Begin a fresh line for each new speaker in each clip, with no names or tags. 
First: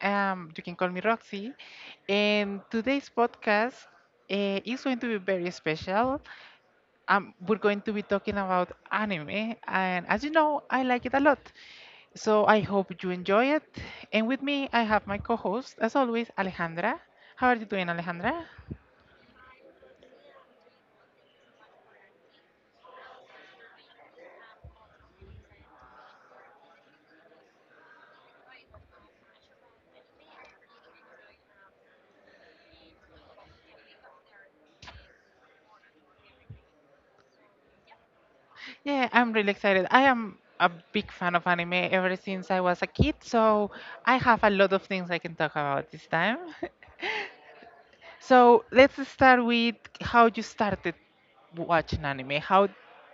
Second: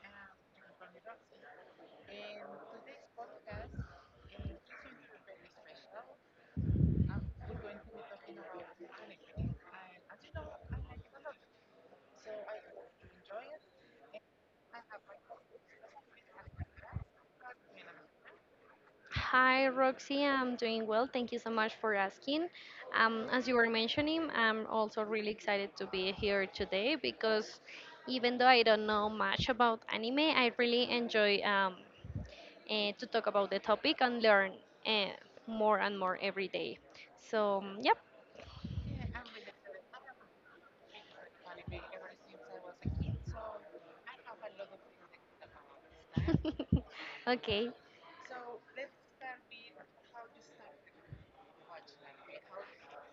You can call me Roxy. And today's podcast is going to be very special. We're going to be talking about anime. And as you know, I like it a lot. So I hope you enjoy it. And with me, I have my co host, as always, Alejandra. How are you doing, Alejandra?
Hi, Roxy. I'm doing well. Thank you so much for asking. As you were mentioning, I'm also really excited to be here today because even though I don't know much about anime, I really enjoy to talk about the topic and learn uh, more and more every day. So, yep.
Yeah, I'm really excited. I am a big fan of anime ever since I was a kid. So I have a lot of things I can talk about this time.
Okay.
So let's start with how you started watching anime.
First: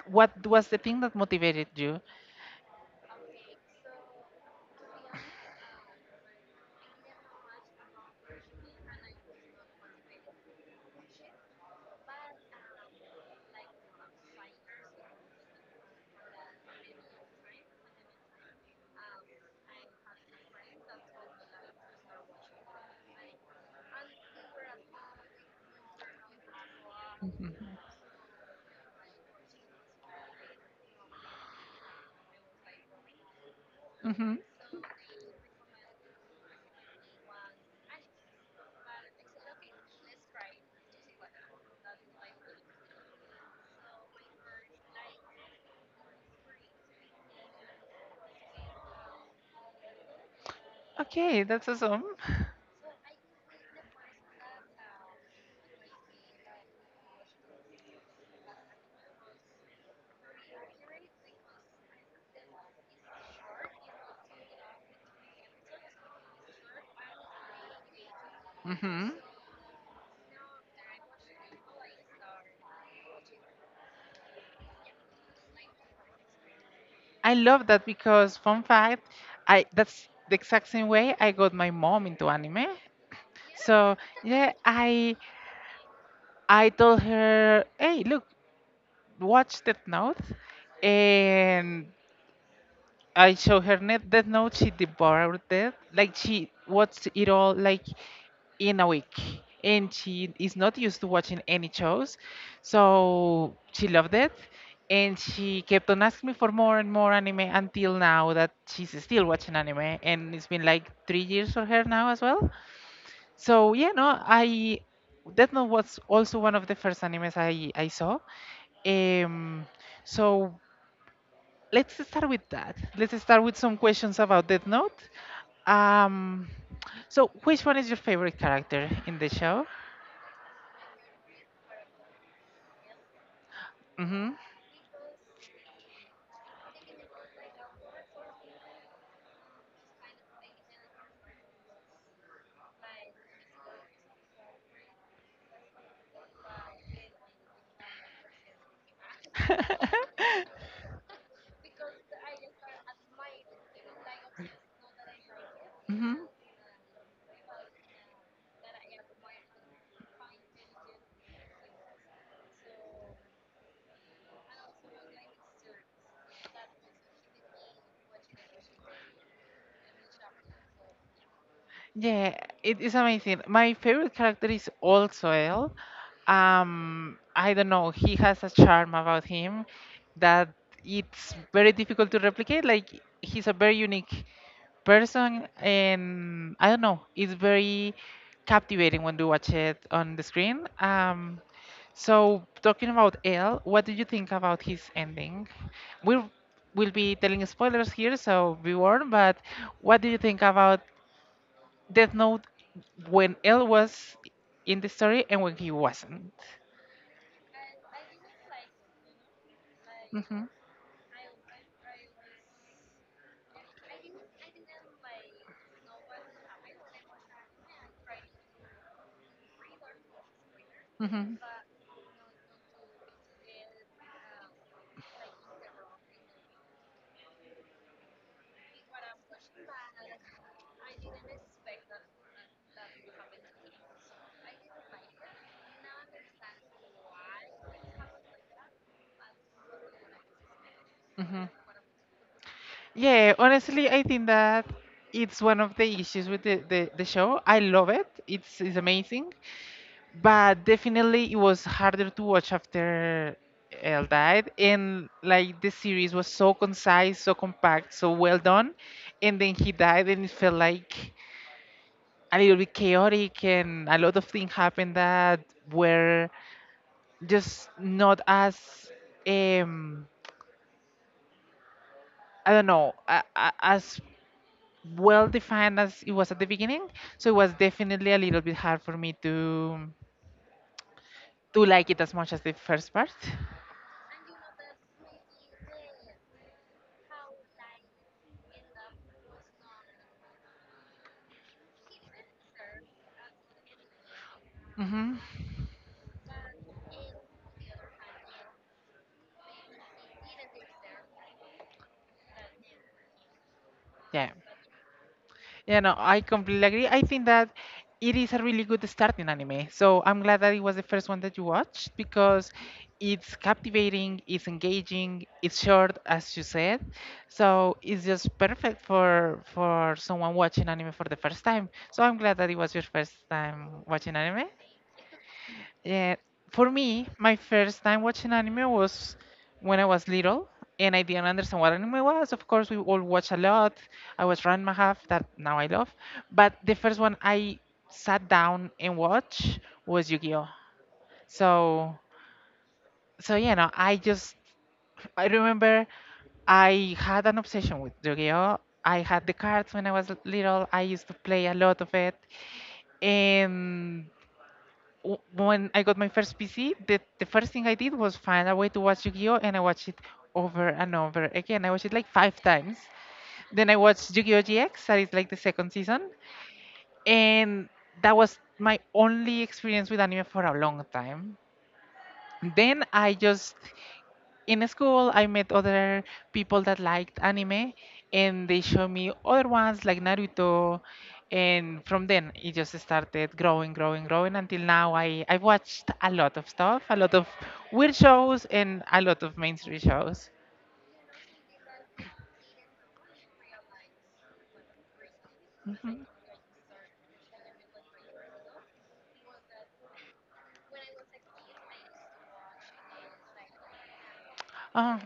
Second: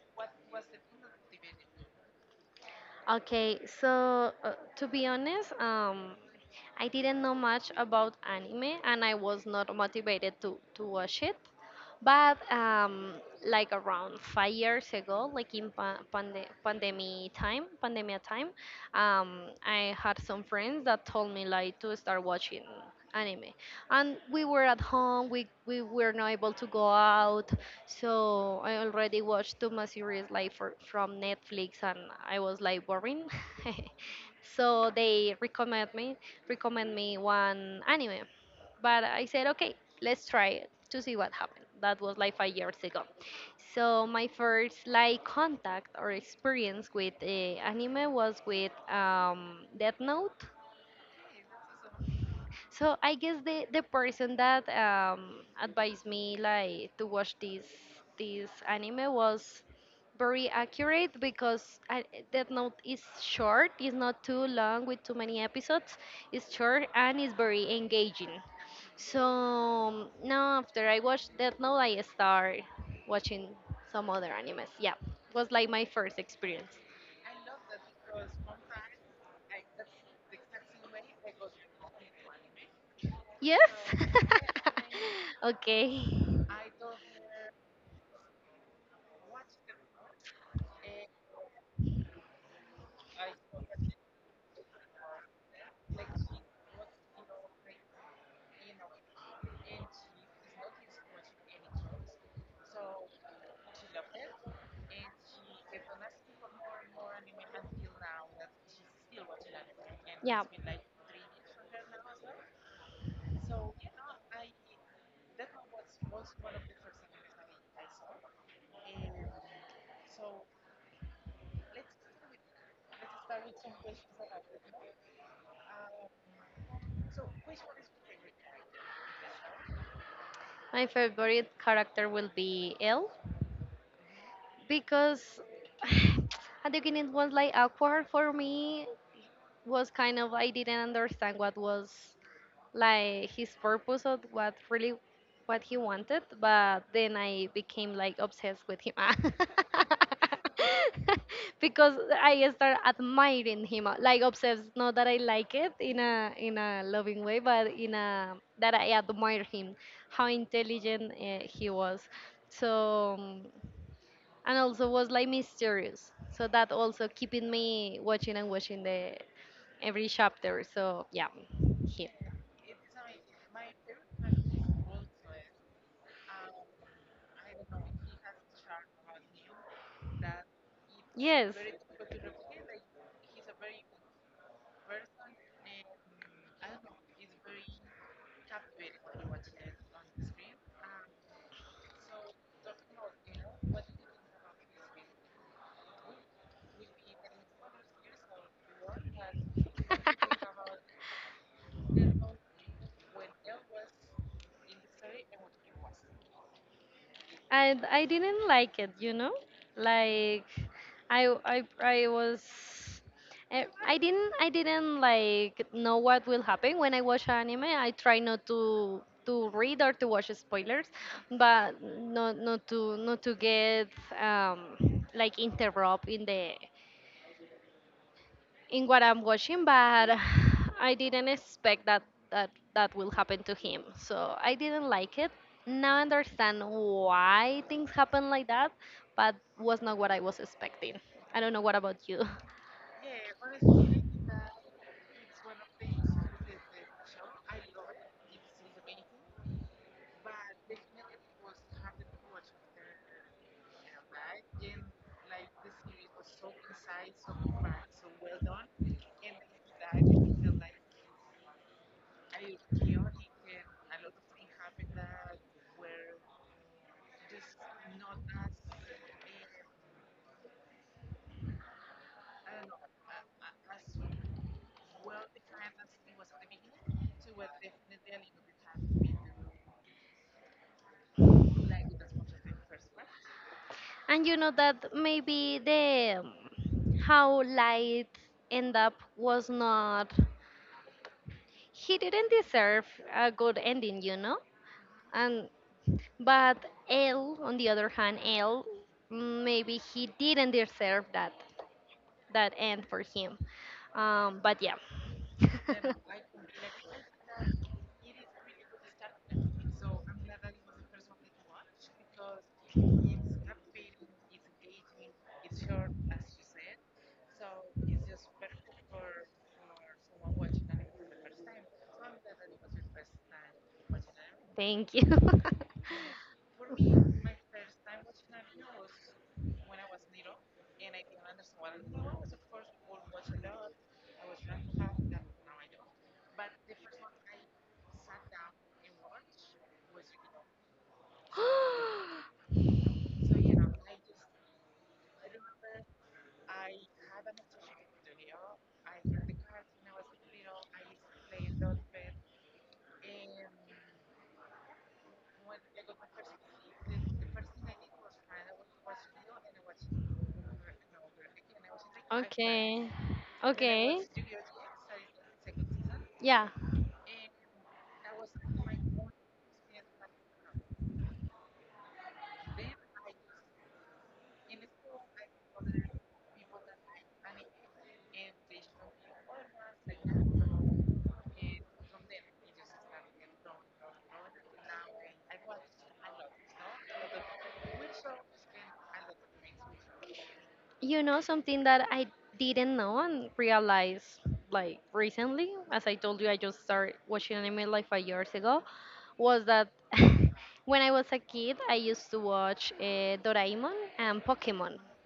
What was the thing that motivated you?
Okay, so to be honest, I didn't know much about anime and I was not motivated to watch it. But like around 5 years ago, like in pandemic time, pandemia time, I had some friends that told me like to start watching anime, and we were at home. We were not able to go out, so I already watched too much series like from Netflix, and I was like boring.
Mm-hmm.
So they recommend me one anime, but I said, okay, let's try it to see what happened. That was like 5 years ago. So my first like contact or experience with anime was with Death Note.
Okay, that's awesome.
So I guess the person that advised me like to watch this anime was very accurate because Death Note is short. It's not too long with too many episodes. It's short and it's very engaging.
Mm-hmm.
So now after I watched Death Note, I start watching some other animes. Yeah, was like my first experience.
I love that because fun fact, I that's the exact same way I got my mom into anime.
Yes.
So yeah,
Okay.
I told her, hey, look, watch Death Note, and I showed her Death Note. She devoured it, like she watched it all, like in a week. And she is not used to watching any shows. So she loved it. And she kept on asking me for more and more anime until now that she's still watching anime. And
Yeah,
it's been like 3 years for her now as well. So, yeah, no, I. Death Note was also one of the first animes I saw. Um, so let's start with that. Let's start with some questions about Death Note. Um, so, which one is your favorite character in the show?
my favorite character will be Elle
Mm-hmm.
because at the beginning it was like awkward for me. Was kind of I didn't understand what was like his purpose of what really what he wanted, but then I became like obsessed with him. Because I start admiring him, like obsessed, not that I like it
Mhm.
in a loving way, but in a that I admire him, how intelligent he was. So and also was like mysterious, so that also keeping me watching and watching the every chapter, so yeah, him.
Yeah, it is amazing. My favorite character is also El. I don't know, he has a charm about him that it's
Yes,
very difficult to replicate. Like he's a very unique person, and I don't know, it's very captivating when you watch it on the screen. So talking about El, what do you think about his ending? We'll we'll be telling spoilers here, so be warned. But what do you think about Death Note when L was in the story and when he wasn't?
and I didn't like it, you know?
Hmm
Like I was I didn't like know what will happen. When I watch anime, I try not to read or to watch spoilers,
hmm
but not to get like interrupt in the in what I'm watching, but I didn't expect that that will happen to him. So I didn't like it. Now I understand why things happen like that, but was not what I was expecting. I
hmm
don't know what about you.
Yeah, honestly, I think that it's one of the issues with the show. I love it. It's amazing. But definitely it was harder to watch after Elle died. And like the series was so concise, so compact, so well done. And then he died, and it felt like a little bit chaotic, and a lot of things happened that were just not as um I don't know a, as well defined as it was at the beginning. So it was definitely a little bit hard for me to like it as much as the first part.
And you know that maybe the how light end up was not, he didn't deserve a good ending, you know?
Hmm
And But L on the other hand, L maybe he didn't deserve that end for him. But yeah.
Yeah, no, I completely agree. I think that it is a really good starting anime. So I'm glad that it was the first one that you watched because it's captivating, it's engaging, it's short, as you said. So it's just perfect for someone watching anime for the first time. So I'm glad that it was your first time watching anime.
Thank you.
Yeah, for me, my first time watching anime was when I was little, and I didn't understand what anime was. Of course, we all watch a lot. I watched Ranma half that now I love, but the first one I sat down and watched was Yu-Gi-Oh. So, so you know, I remember I had an obsession with Yu-Gi-Oh. I had the cards when I was little. I used to play a lot of it, and when I got my first PC, the first thing I did was find a way to watch Yu-Gi-Oh! And I watched it over and over again. I watched it like five times.
Okay.
Then I
Okay.
watched Yu-Gi-Oh! GX, that is like the second season.
Yeah.
And that was my only experience with anime for a long time. Then I just in school I met other people that liked anime and they showed me other ones like Naruto, and from then it just started growing growing until now I watched a lot of stuff, a lot of weird shows and a lot of mainstream shows.
You know, something that I didn't know and realized like recently, as I
Hmm
told you, I just started watching anime like 5 years ago, was that when I was a kid, I used to watch Doraemon and Pokemon,
oh,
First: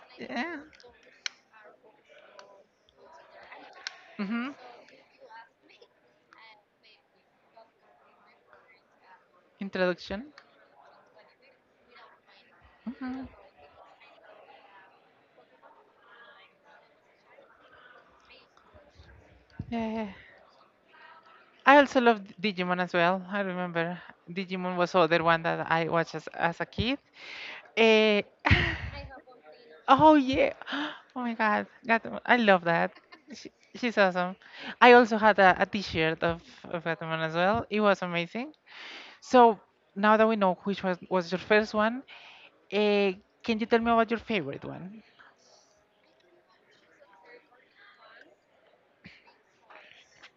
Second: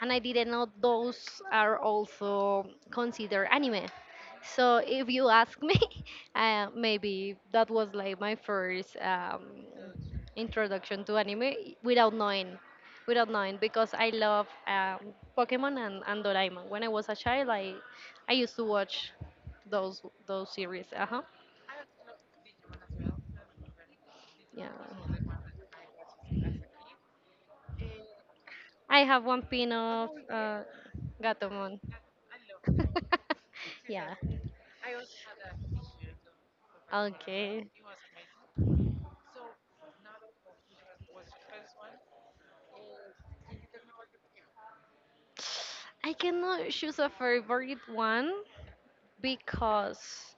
and I didn't
yeah.
know those are also considered anime.
hmm
So if you ask me, maybe that was like my first
introduction.
introduction to anime without knowing,
Hmm
without knowing, because I love Pokemon and Doraemon. When I was a child, I used to watch
yeah,
those
yeah,
those series. Uh huh.
I also loved Digimon as well. I remember
Yeah.
Digimon was other one that I watched as a kid. Eh,
I have one pin of
oh yeah. Oh my God.
Gatomon.
I love that. She's
Yeah.
awesome. I also had a t-shirt of Gataman as well.
Okay.
It was amazing. So now that we know which was your first one, uh, can you tell me about your favorite one?
I cannot choose a favorite one because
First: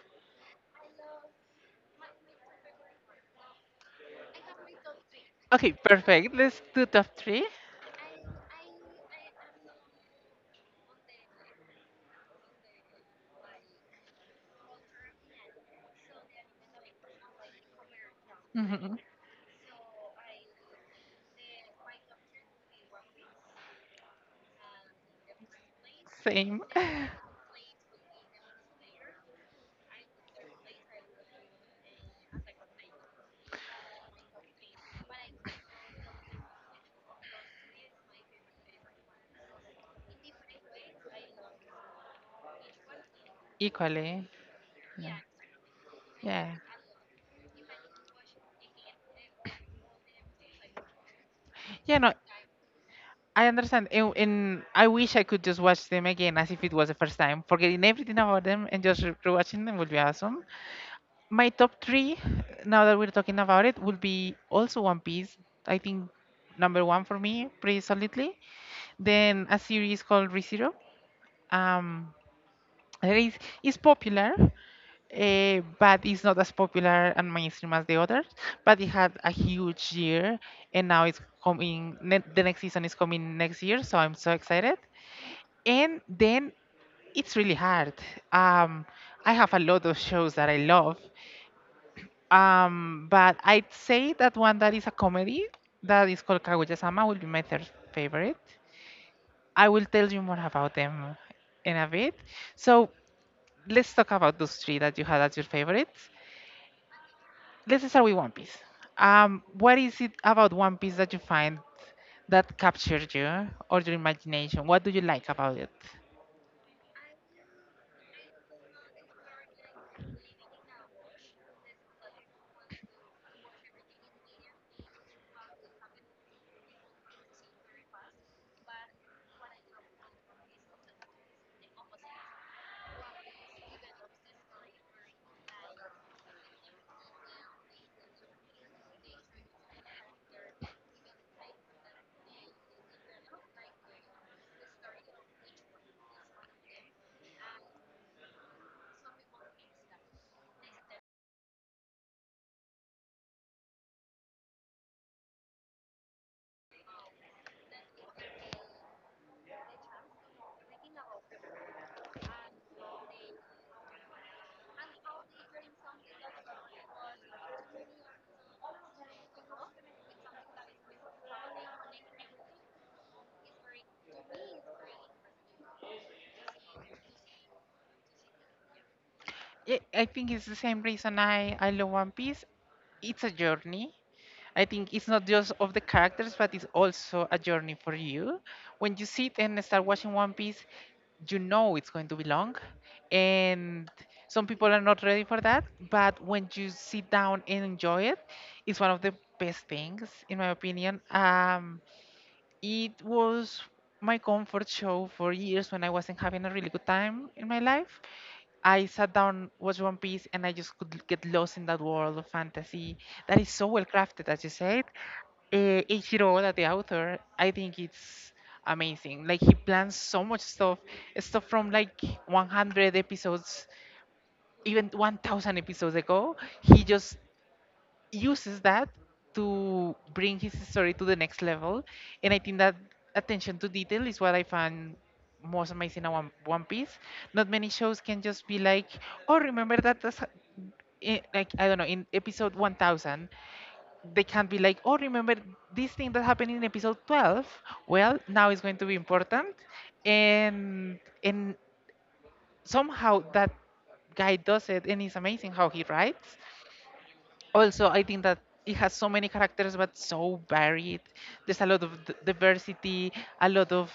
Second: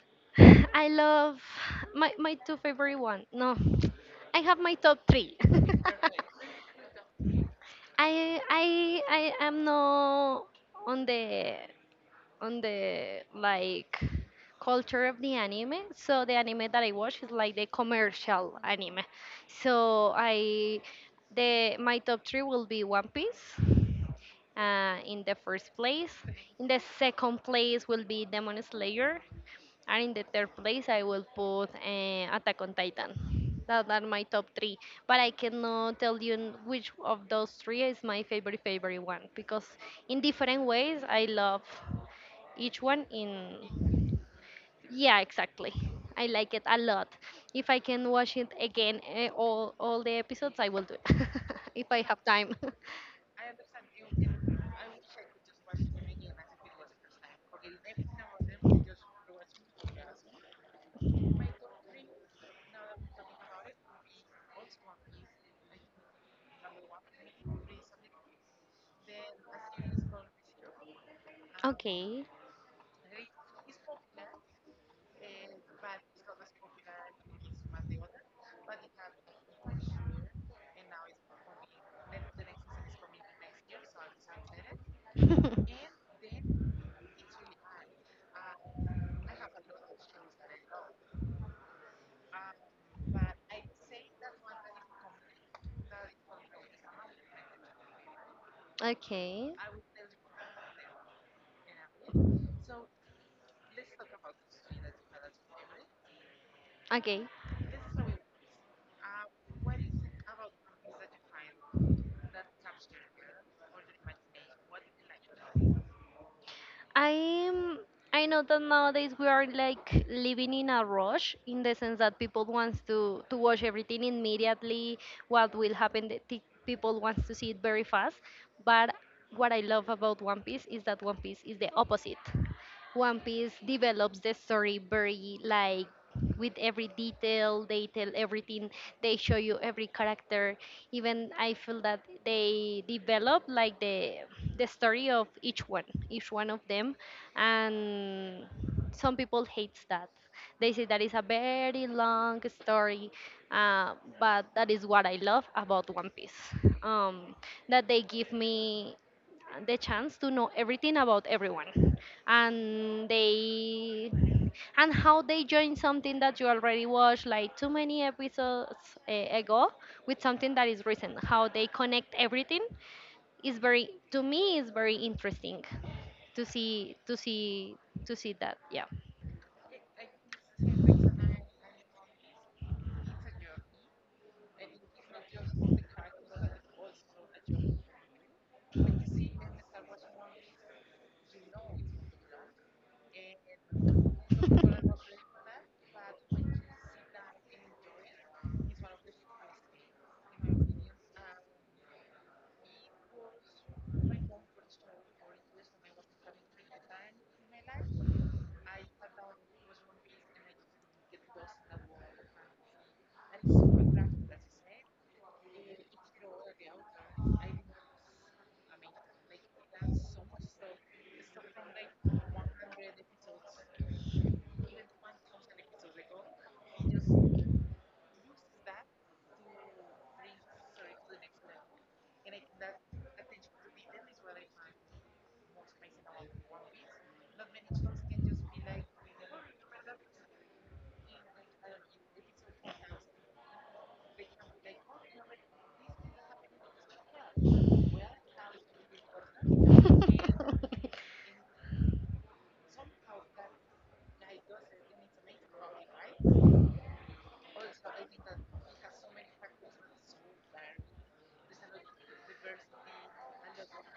I love my my two favorite one. No, I have my top three.
Okay, perfect. Let's do top 3.
I am not on the on the like culture of the anime. So the anime that I watch is like the commercial
Hmm
anime. So I the my top three will be One Piece. In the first place,
Same.
in the second place will be Demon Slayer, and in the third place, I will put Attack on Titan. That are my top three. But I cannot tell you which of those three is my favorite, favorite one, because in different ways, I love each one in.
Equally. Yeah.
Yeah, exactly. I like
Yeah.
it a lot. If I can watch it again, all the episodes, I will do it if
Yeah,
I
no,
have time.
I understand. And I wish I could just watch them again as if it was the first time, forgetting everything about them and just rewatching them would be awesome. My top three, now that we're talking about it, would be also One Piece. I think number one for me, pretty solidly. Then a series called ReZero. Um,
Okay.
it is it's popular, but it's not as popular and mainstream as the others. But it had a huge year, and now it's coming. Ne- the next season is coming next year, so I'm so excited. And then it's really hard. Um, I have a lot of shows that I love, but I'd say that one that is a comedy that is called Kaguya-sama will be my third favorite.
Okay.
I will tell you more about them in a bit. So let's talk about those three that you had as your favorites.
Okay.
Let's start with One Piece. What is it about One Piece that you find that captured you or your imagination? What do you like about it?
I'm I know that nowadays we are like living in a rush, in the sense that people wants to watch everything immediately. What will happen? The people wants to see it very fast. But what I love about One Piece is that One Piece is the opposite. One Piece develops the story very like with every detail. They tell everything. They show you every character. Even I feel that they develop like the story of each one of them. And some people hates that, they say that is a very long story, uh, but that is what I love about One Piece. um, that they give me the chance to know everything about everyone, and they, and how they join something that you already watched like too many episodes ago with something that is recent, how they connect everything is very, to me is very interesting to see to see to see that, yeah.
Yeah, I think it's the same reason I love One Piece. It's a journey. I think it's not just of the characters, but it's also a journey for you. When you sit and start watching One Piece, you know it's going to be long. And some people are not ready for that. But when you sit down and enjoy it, it's one of the best things, in my opinion. It was my comfort show for years when I wasn't having a really good time in my life. I sat down, watched One Piece, and I just could get lost in that world of fantasy that is so well crafted, as you said. Eiichiro Oda, the author, I think it's amazing. Like he plans so much stuff, stuff from like 100 episodes, even 1,000 episodes ago. He just uses that to bring his story to the next level. And I think that attention to detail is what I find most amazing in One Piece. Not many shows can just be like, oh, remember that. Like I don't know, in episode 1,000, they can't be like, oh, remember this thing that happened in episode 12? Well, now it's going to be important, and and somehow that guy does it, and it's amazing how he writes. Also, I think that it has so many characters, but so varied. There's a lot of diversity, a lot of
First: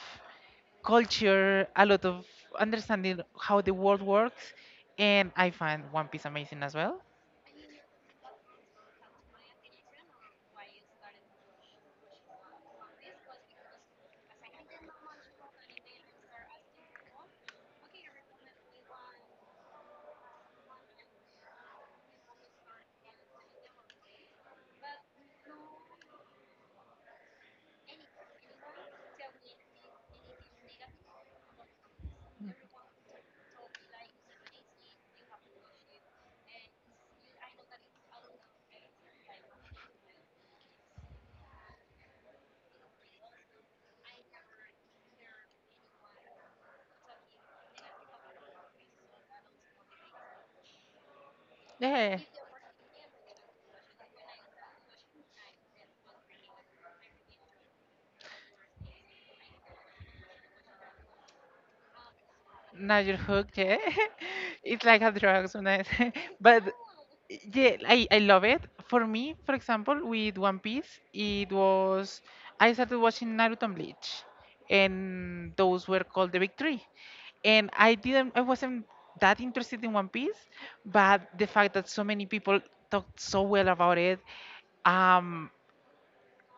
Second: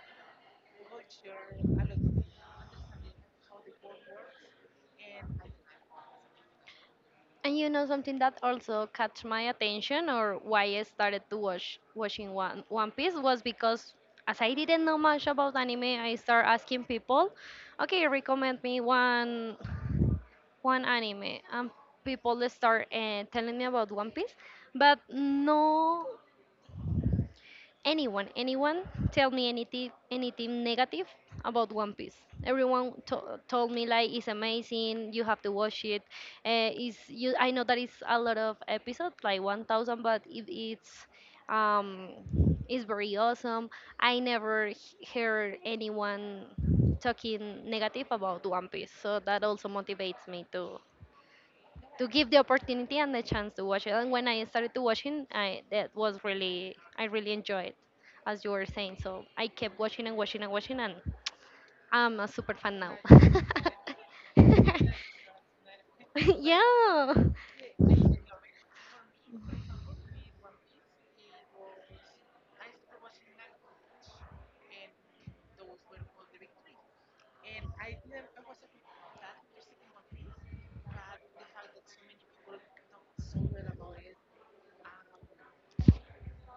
culture, a lot of understanding how the world works, and I find One Piece amazing as well.
And you know something that also catch my attention or why I started to watch watching One Piece was because, as I didn't know much about anime, I start asking people, okay, recommend me one anime, and people start telling me about One Piece, but no. Anyone tell me anything negative about One Piece. Everyone told me like it's amazing, you have to watch it. Is you I know that it's a lot of episodes, like 1000, but um it's very awesome. I never heard anyone talking negative about One Piece, so that also motivates me to
Yeah.
give the opportunity and the chance to watch it. And when I started to watching, I that was really I really enjoyed, it, as you were saying. So I kept watching, and I'm a super fan now.
Now you're hooked, yeah. It's like a drug, when I but
Yeah.
yeah, I love it. For me, for example, with One Piece, it was I started watching Naruto and Bleach, and those were called the Big Three. And I wasn't that interested in One Piece, but the fact that so many people talked so well about it, um,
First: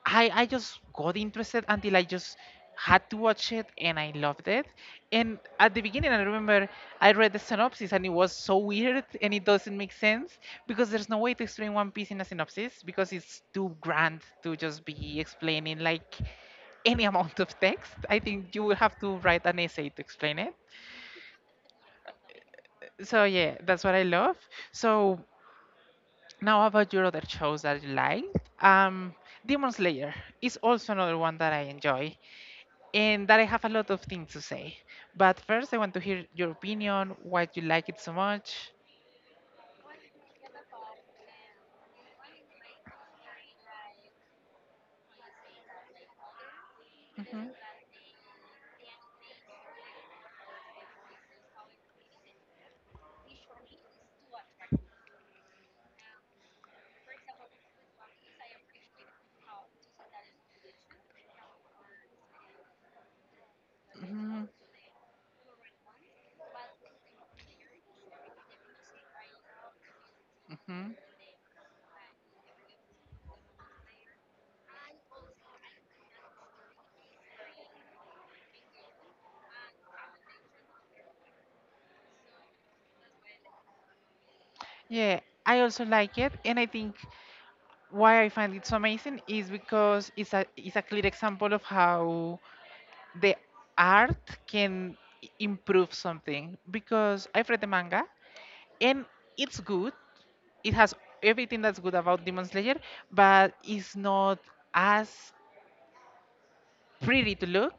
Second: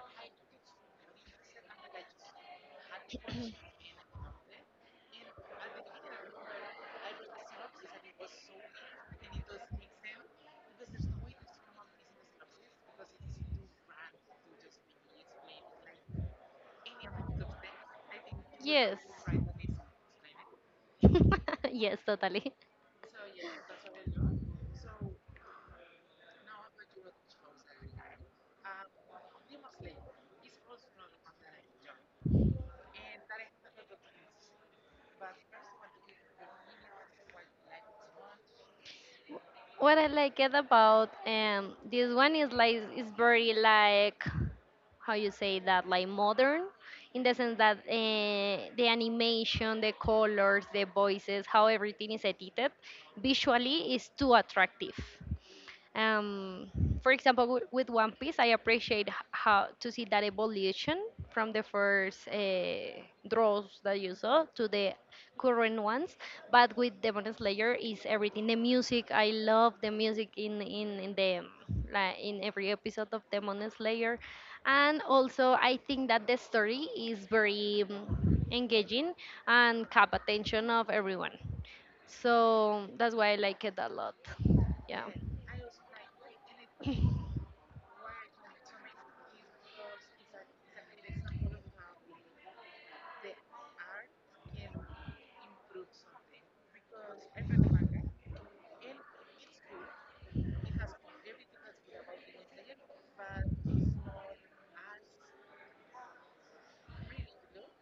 I just got interested until I just had to watch it and I loved it. And at the beginning, I remember I read the synopsis and it was so weird, and it doesn't make sense because there's no way to explain One Piece in a synopsis because it's too grand to just be explaining like any amount of text. I think you will have
Yes.
to write an essay to explain it.
Yes, totally.
So yeah, that's what I love. So now about your other shows that you liked. Um, Demon Slayer is also another one that I enjoy, and that I have a lot of things to say. But first, I want to hear your opinion, why you like it so much.
What I like it about this one is like it's very like how you say that, like modern, in the
Hmm
sense that the animation, the colors, the voices, how everything is edited visually is too attractive. Um, for example, with One Piece, I appreciate how to see that evolution from the first draws that you
hmm
saw to the current ones. But with Demon Slayer, is everything. The music, I love the music
hmm
in the, like, in every episode of Demon Slayer, and also I think that the story is very engaging and cap attention of everyone. So that's why I like it a lot. Yeah.
Yeah, I also like it, and I think why I find it so amazing is because it's a clear example of how the art can improve something. Because I've read the manga, and it's good. It has everything that's good about Demon Slayer, but it's not as pretty to look.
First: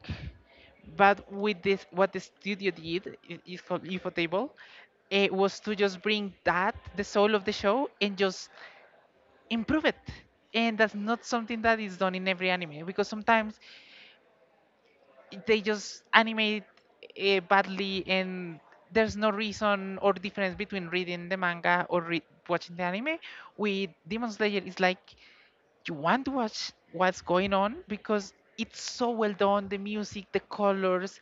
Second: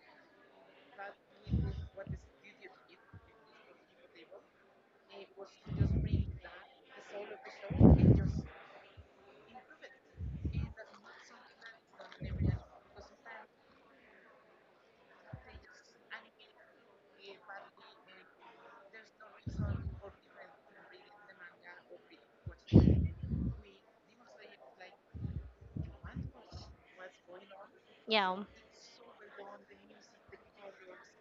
But with this, what the studio is called Infotable, it was to just bring that, the soul of the show, and just improve it. And that's not something that is done in every anime because sometimes they just animate badly, and there's no reason or difference between reading the manga or watching the anime. With Demon Slayer, it's like you want to watch what's going on because
Yeah.
it's so well done, the music, the colors,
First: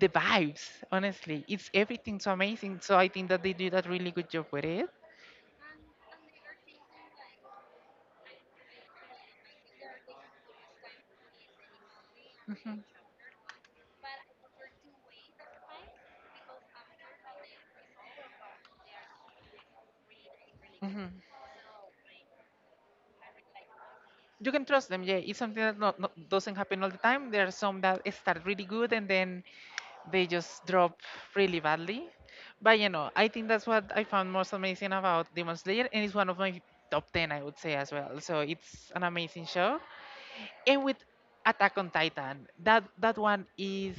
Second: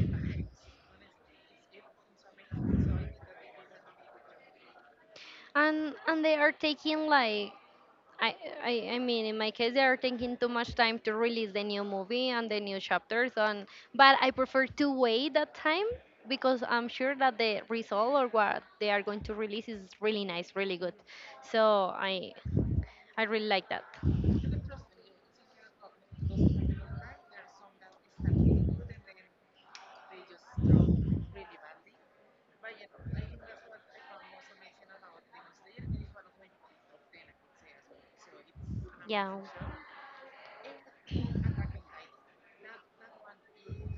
the vibes. Honestly, it's everything so amazing, so I think that they do that really good job with it.
And they are taking like I, I mean, in my case they are taking too much time to release the new movie and the new
Mhm,
chapters, and but I prefer to wait that time because I'm sure that the result or what they are going to release is really nice, really good.
mhm.
So I really like that.
You can trust them, yeah. It's something that not, not, doesn't happen all the time. There are some that start really good and then they just drop really badly. But you know, I think that's what I found most amazing about Demon Slayer, and it's one of my top 10, I would say as well, so it's an
Yeah.
amazing show. And with Attack on Titan, that one is.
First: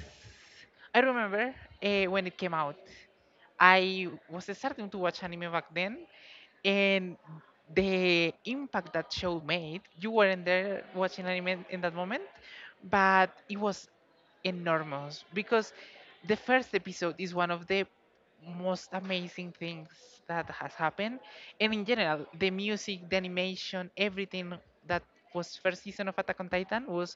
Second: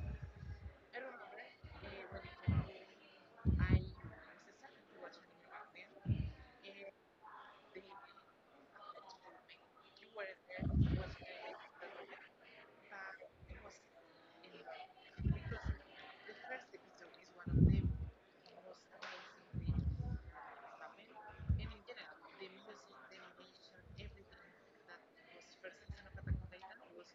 I remember when it came out. I was starting to watch anime back then, and the impact that show made, you weren't there watching anime in that moment, but it was enormous because the first episode is one of the most amazing things that has happened. And in general, the music, the animation, everything that was first season of Attack on Titan was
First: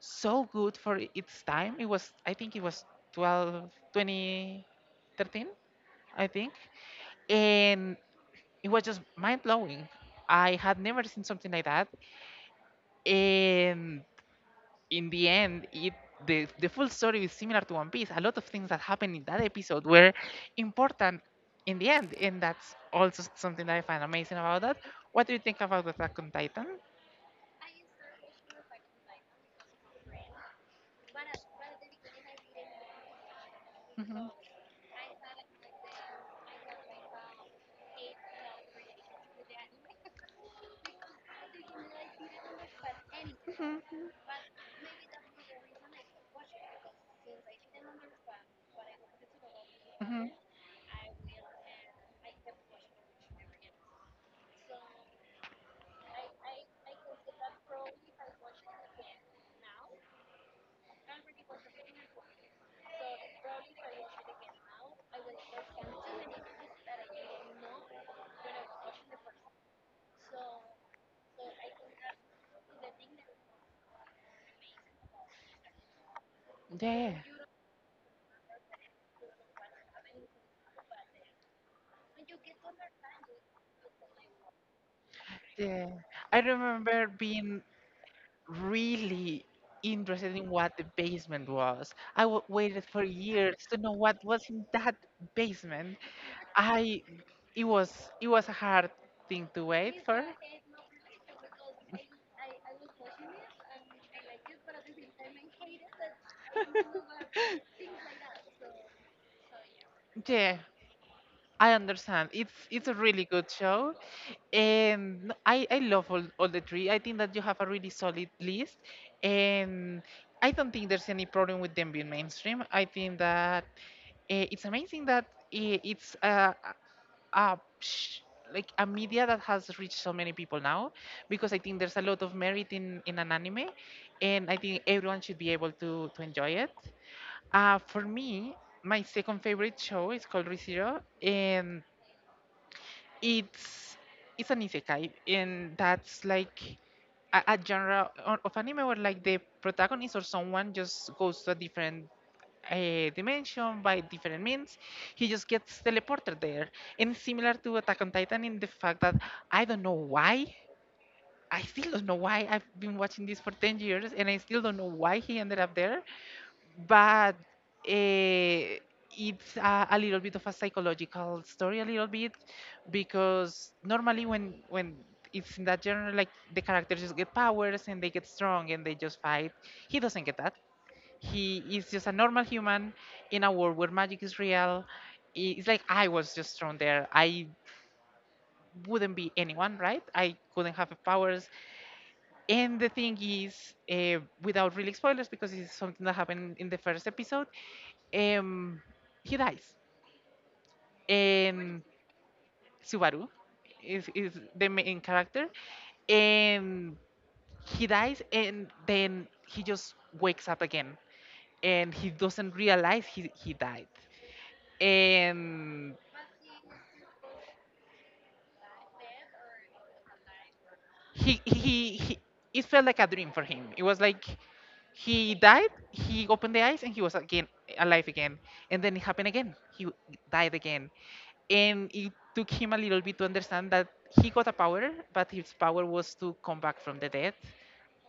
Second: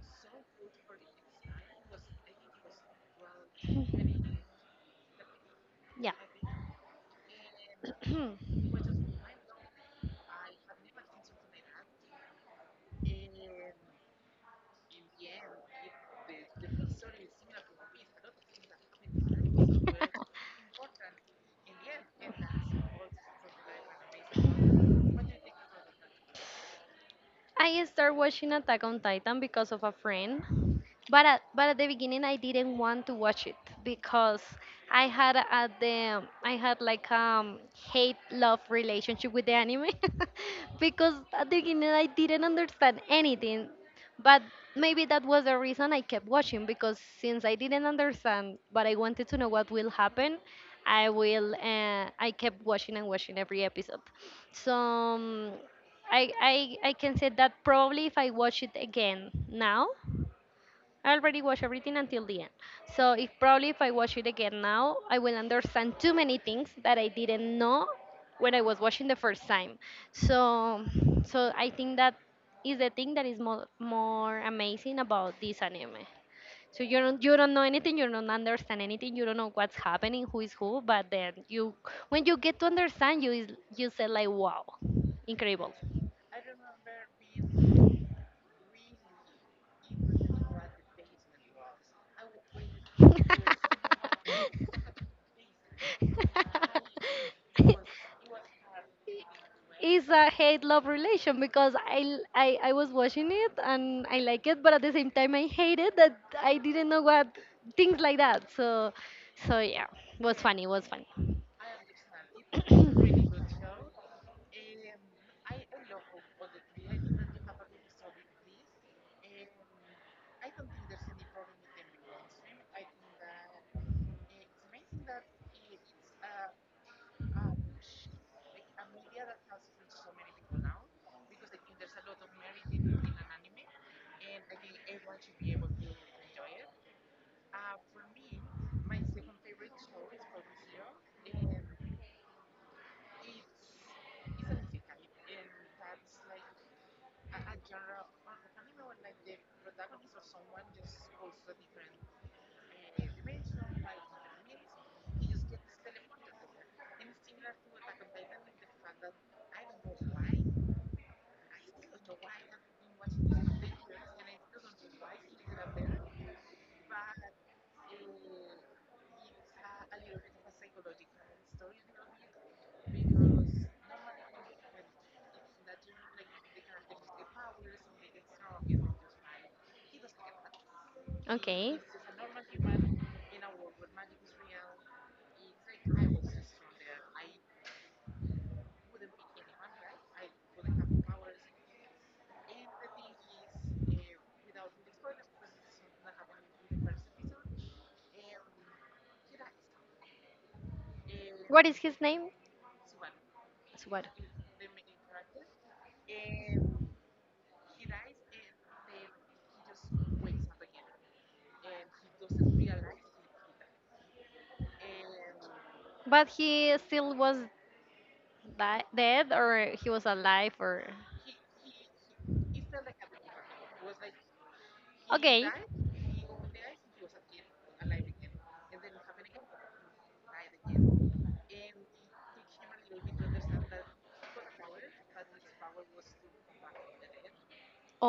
so good for its time. It was, I think it was 12 2013,
Yeah.
I think, and it was just mind blowing. I had never seen something like that. And in the end, it the full story is similar to One Piece. A lot of things that happened in that episode were important in the end, and that's also something that I find amazing about that. What do you think about Attack on Titan?
I started watching Attack on Titan because of a friend, but but at the beginning I didn't want to watch it
Mhm.
because I had at the I had like hate love relationship with the anime. Because at the beginning I didn't understand anything, but maybe that was the reason I kept watching, because since I didn't understand but I wanted to know what will
Mhm.
happen, I kept watching and watching every episode. So. I can say that probably if I watch it again now, I already watched everything until the end. So if probably if I watch it again now, I will understand too many things that I didn't know when I was watching the first time. So so I think that is the thing that is more more amazing about this anime. So you
Yeah.
don't know anything, you don't understand anything, you don't know what's happening, who is who, but then you when you get to understand you is you say like wow, incredible.
Yeah, I remember being really interested in what the basement was. I w waited for years to know what was in that basement. I, it was, it was a hard thing to wait
It's
for.
a hate love relation because I I was watching it and I like it, but at the same time I hate it that I didn't know what things like that. So so yeah, was
Yeah,
funny, was funny.
I understand. It's a really good show, and I love all the three. I think that you have a really solid list, and I don't think there's any problem with them being mainstream. I think that. It's amazing that it's a, a sh- like a media that has reached so many people now, because I think there's a lot of merit in an anime, and I think everyone should be able to enjoy it. For me, my second favorite show is called ReZero, and it's it's an isekai, and that's like a genre of anime where like the protagonist or someone just goes to a different dimension by different means. He just gets teleported there. And similar to Attack on Titan in the fact that I don't know why. I still don't know why. I've been watching this for 10 years and I still don't know why he ended up there. But uh, it's a little bit of a psychological story, a little bit, because normally when it's in that genre, like the characters just get powers and they get strong and they just fight. He doesn't get that. He
Okay.
is just a normal human in a world where magic is real. It's like I was just thrown there. I wouldn't be anyone, right? I couldn't have powers. And the thing is, without really spoilers, because it's something that happened in the first episode, um, he dies.
What is
And
his name?
Subaru
It's what?
is the main character. And he dies, and then he just wakes up again. And he doesn't realize he died and
But he still was, di- dead or he was alive or
he it felt like a dream for him. It was like he
okay
died, he opened the eyes, and he was again alive again. And then it happened again, he died again. And it took him a little bit to understand that he got a power, but his power was to come back from the dead.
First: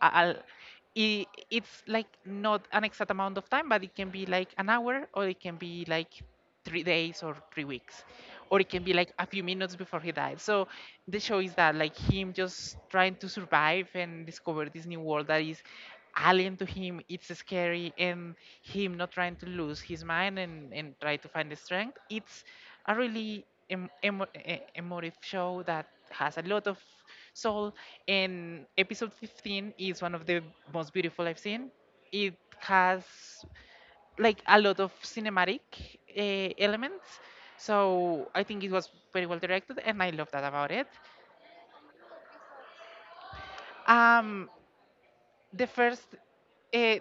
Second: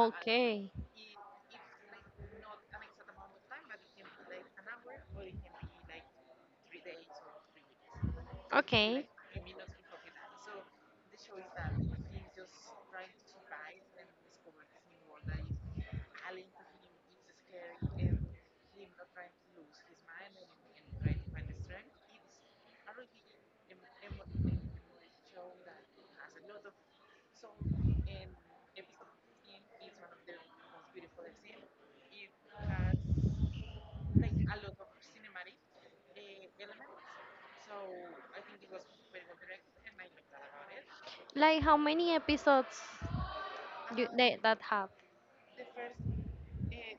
I'll, I it's like not an exact amount of time, but it can be like an hour, or it can be like 3 days or 3 weeks, or it can be like a few minutes before he died. So the show is that like him just trying to survive and discover this new world that is alien to him. It's scary, and him not trying to lose his mind, and try to find the strength. It's a really emotive show that has a lot of soul, and episode 15 is one of the most beautiful I've seen. It has like a lot of cinematic elements, so I think it was very well directed, and I love that about it.
it. Like how many episodes
um
that have?
the first uh,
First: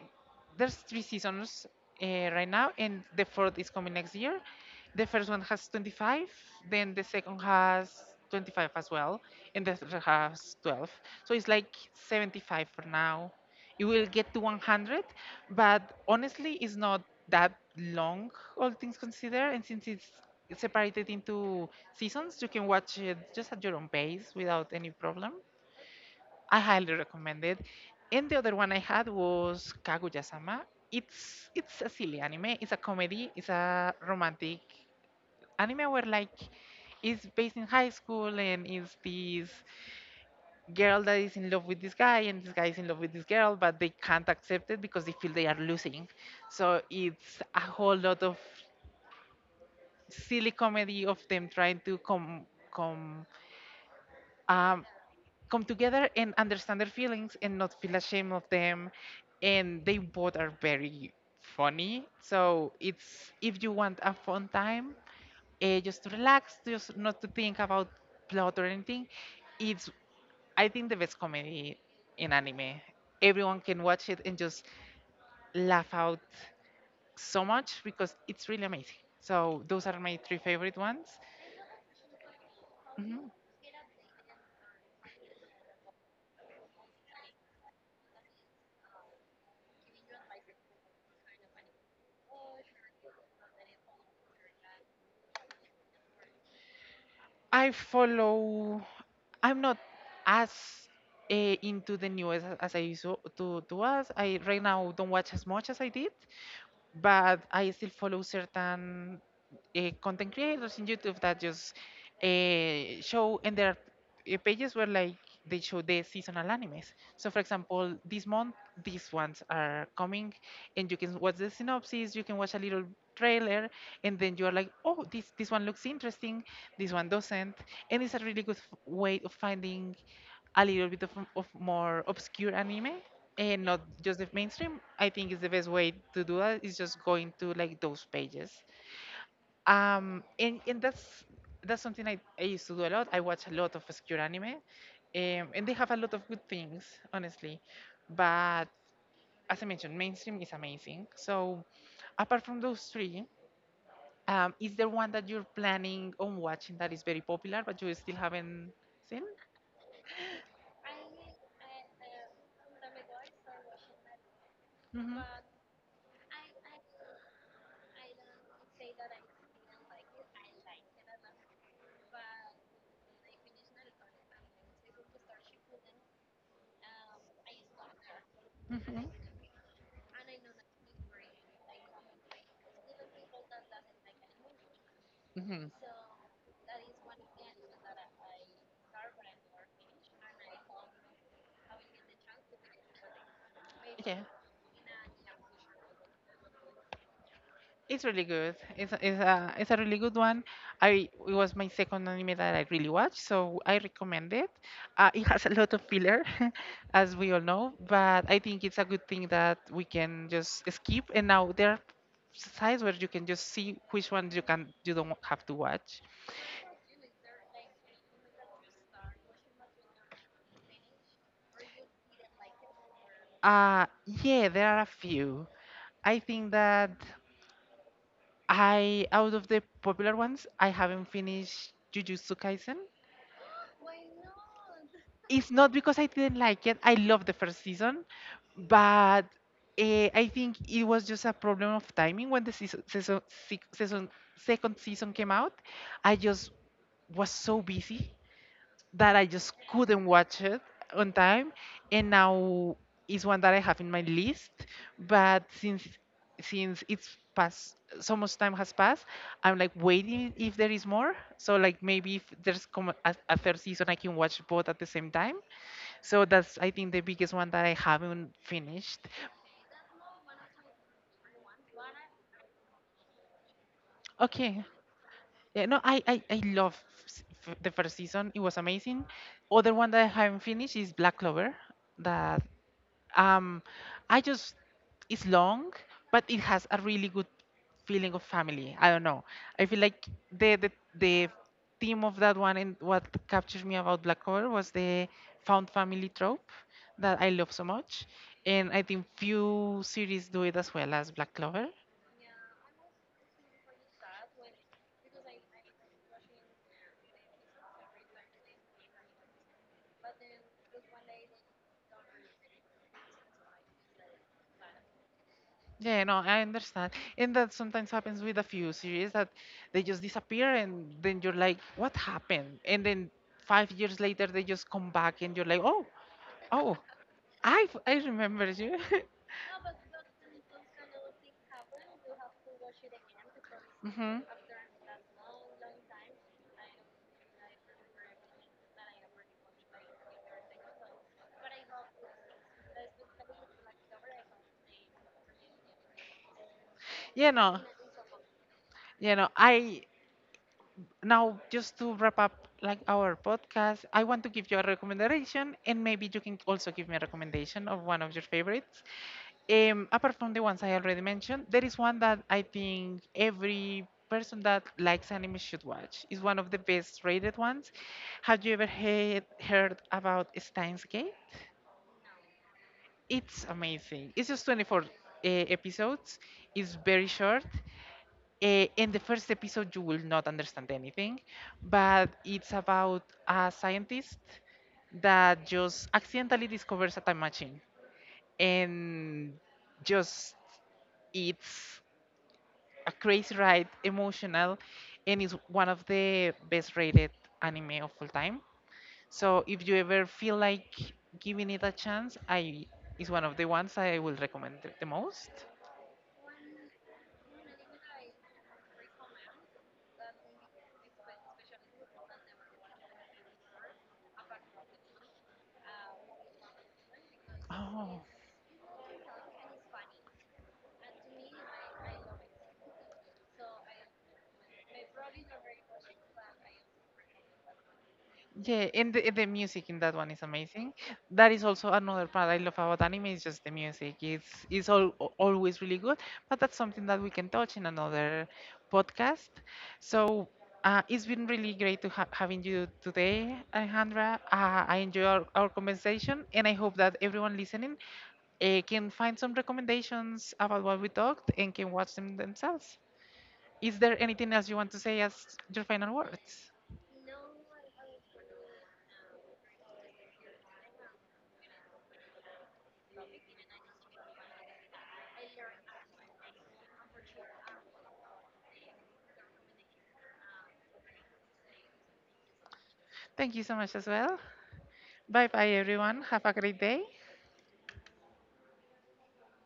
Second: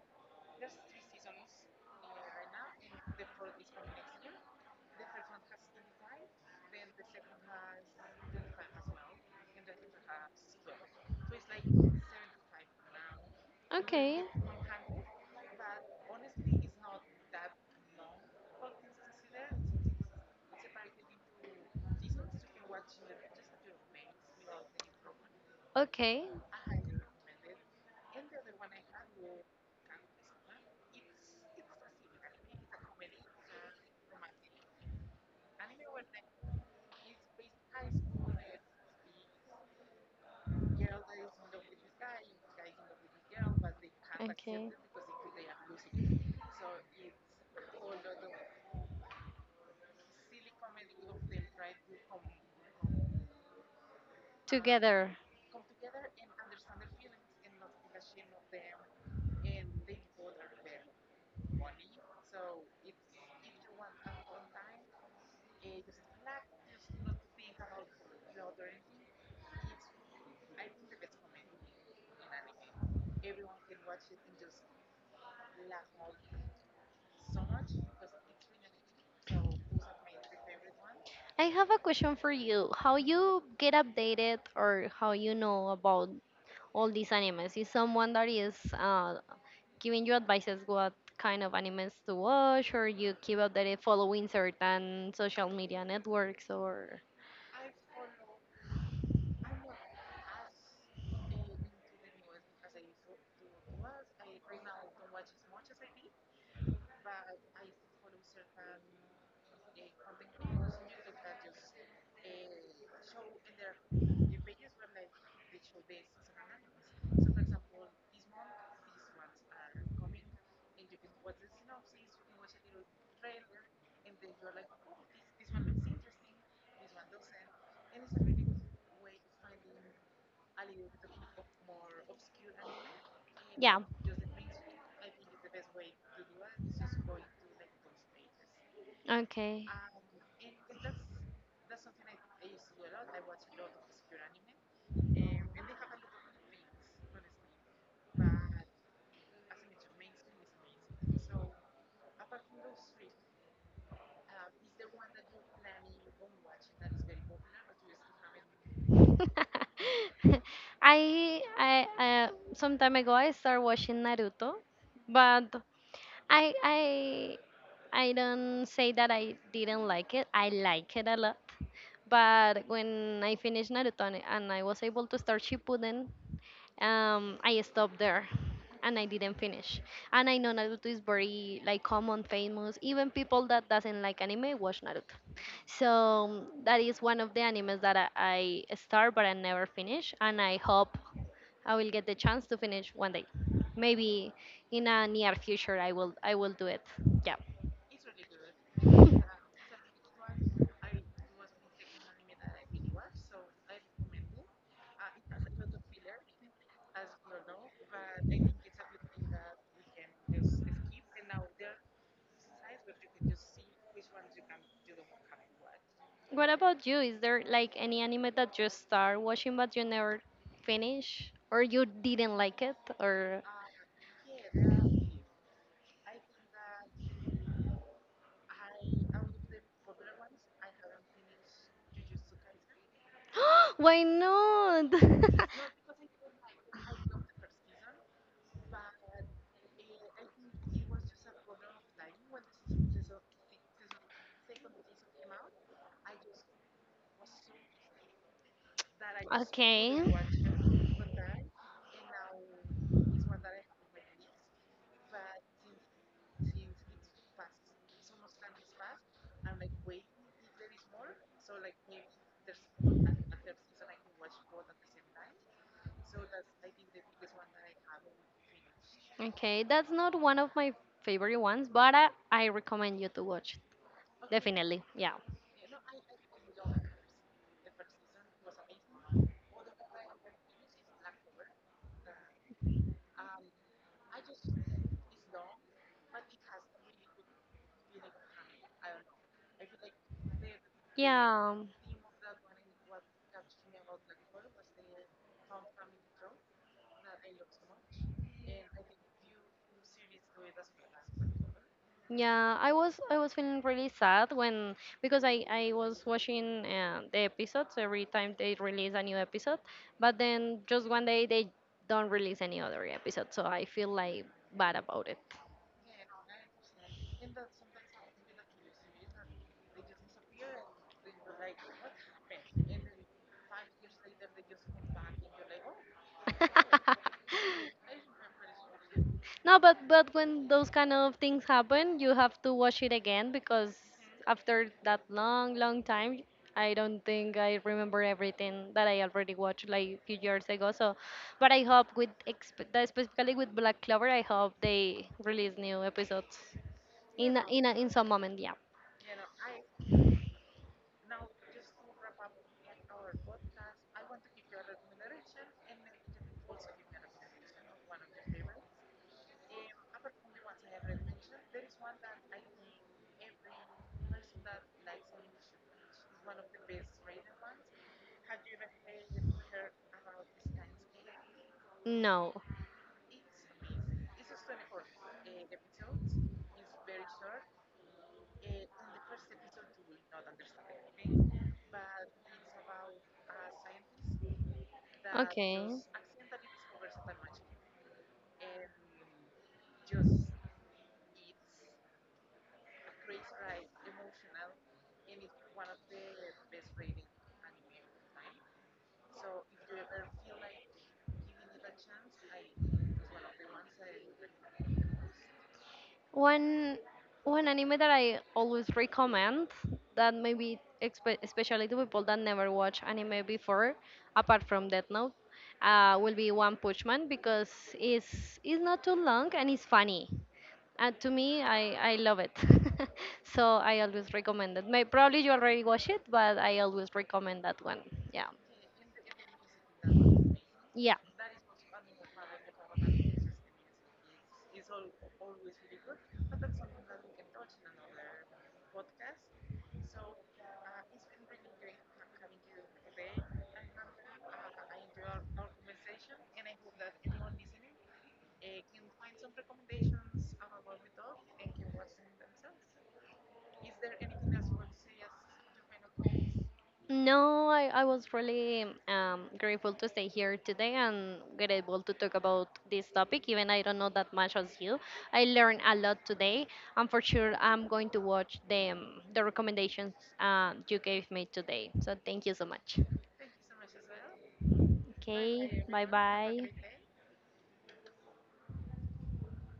there's three seasons uh, right now, and the fourth is coming next year. The first one has 25, then the second has 25 as well, and the third has 12, so it's like 75 for now. It will
Okay.
get to 100, but honestly, it's not that long, all things considered. And since it's separated into seasons, you can watch it just at your own pace without any problem.
Okay.
I highly recommend it. And the other one I had was Kaguya-sama. It's a silly anime. It's a comedy. It's a romantic anime where like it's based in high school, and it's this girl that is in love with this guy, and this guy is in love with this girl, but they can't
Okay.
accept it because they feel they are losing. So it's a whole lot of silly comedy of them trying to come um,
Together.
come together and understand their feelings and not feel ashamed of them. And they both are very funny. So it's if you want a fun time, just to relax, just not to think about plot or anything. It's I think the best comedy in anime. Everyone can watch it and just laugh out so much because it's really amazing. So those are my three favorite ones.
I have a question for you. How
Mhm.
you get updated or how you know about all these animes? Is someone that is giving you advices what kind of animes to watch or you keep updated following certain social media networks or
I follow. I'm not as into the news as I used to, to I right now don't watch as much as I did, but I still follow certain content creators in YouTube that just show, and their pages where like they show the seasonal animes. So, for example, this month these ones are coming, and you can watch the synopsis, you can watch a little trailer, and then you are like, oh, this one looks interesting, this one doesn't, and it's a really good way of finding a little bit of more obscure anime and
yeah.
not just the mainstream. I think is the best way to do that is just going to like those pages.
Okay.
And that's something I used to do a lot. I watch a lot of obscure anime, and they have a lot of good things, honestly. But as I mentioned, mainstream is amazing. So apart from those three, is there one that you're planning on watching that is very popular but you still haven't seen?
I uh, some time ago I started watching Naruto,
Mhm.
but I I I don't say that I didn't like it. I like it a lot. But when I finished Naruto and I was able to start Shippuden, I stopped there and I didn't finish. And I know Naruto is very like common, famous. Even people that doesn't like anime watch Naruto.
Hmm.
So that is one of the animes that I start but I never finish. And I hope I will get the chance to finish one day.
Yeah,
Maybe in a near future I will do it. Yeah.
it's really good. It's it's a really good one. I it was my second anime that I really watched, so I recommend it. It has a lot of filler, as we all know, but I think it's a good thing that we can just skip. And now there are sites where you can just see which ones you can you don't have to watch.
What about you? Is there like any anime that you start watching but you never finish or you didn't like it or
Uh yeah, there are a few. I think that. I out of the popular ones, I haven't finished Jujutsu Kaisen.
why not?
It's not because I didn't like it. I loved the first season, but I think it was just a problem of timing when the season second season came out. I just was so busy that I just
Okay.
couldn't watch it on time, and now is one that I have in my list. But since it's passed, so much time has passed, I'm like waiting if there is more. So like maybe if there's come a third season, I can watch both at the same time. So that's I think the biggest one that I haven't finished.
Okay, that's not one of my favorite ones, but I recommend you to watch. It.
Okay.
Definitely. Yeah.
Yeah, no, I love the first season. It was amazing. Other one that I haven't finished is Black Clover. That Um, I just it's long, but it has a really good feeling of family. I don't know. I feel like the the the
Yeah,
theme of that one, and what captured me about Black Clover was the found family trope that I love so much, and I think few series do it as well as Black Clover.
yeah. I was feeling really sad when because I was watching the episodes every time they release a new episode, but then just one day they don't release any other episode, so I feel like bad about it.
Yeah, no, I understand, and that sometimes happens with a few series that they just disappear, and then you're like, what happened? And then 5 years later, they just come back, and you're like, oh, oh. I I remember you.
No, but when those kind of things happen, you have to watch it again because
Hmm.
after that long, long time, I don't think I remember everything that I already watched like few years ago. So, but I hope with that specifically with Black Clover, I hope they release new episodes
You know,
in some moment. Yeah,
I now just to wrap up like our podcast. I want to give you a recommendation, and maybe you can also give me a recommendation of one of your favorites. Apart from the ones I already mentioned, there is one that I think every person that likes anime should watch. It's one of the best rated ones. Have you ever heard about Steins Gate?
no.
It's amazing. It's just 24 episodes. It's very short. In the first episode, you will not understand anything, but it's about a scientist that
Okay.
just accidentally discovers a time machine and just it's a crazy ride, emotional, and it's one of the best rated anime of all time. So if you ever feel like giving it a chance, I it's one of the ones I will recommend the most.
One One anime that I always recommend that maybe especially to people that never watch anime before, apart from Death Note, will be One Punch Man because
Oh,
it's not too long and it's funny. And to me, I love it. So I always recommend it. May probably you already watch it, but I always recommend that one. Yeah,
yeah, and the music in that one is amazing.
yeah.
That is also another part I love about anime is just the music. It's all, always really good, but that's something that we can touch in another podcast. So it's been really great to ha having you today, Alejandra. I enjoy our conversation, and I hope that everyone listening can find some recommendations about what we talked and can watch them themselves. Is there anything else you want to say as your final words?
No, I was really grateful to stay here today and grateful to talk about this topic, even I don't know that much as you. I learned a lot today, and for sure I'm going to watch the recommendations you gave me today. So thank you so much.
Thank you so much as well. Bye bye,
Okay, bye
everyone. Have a
bye.
great day.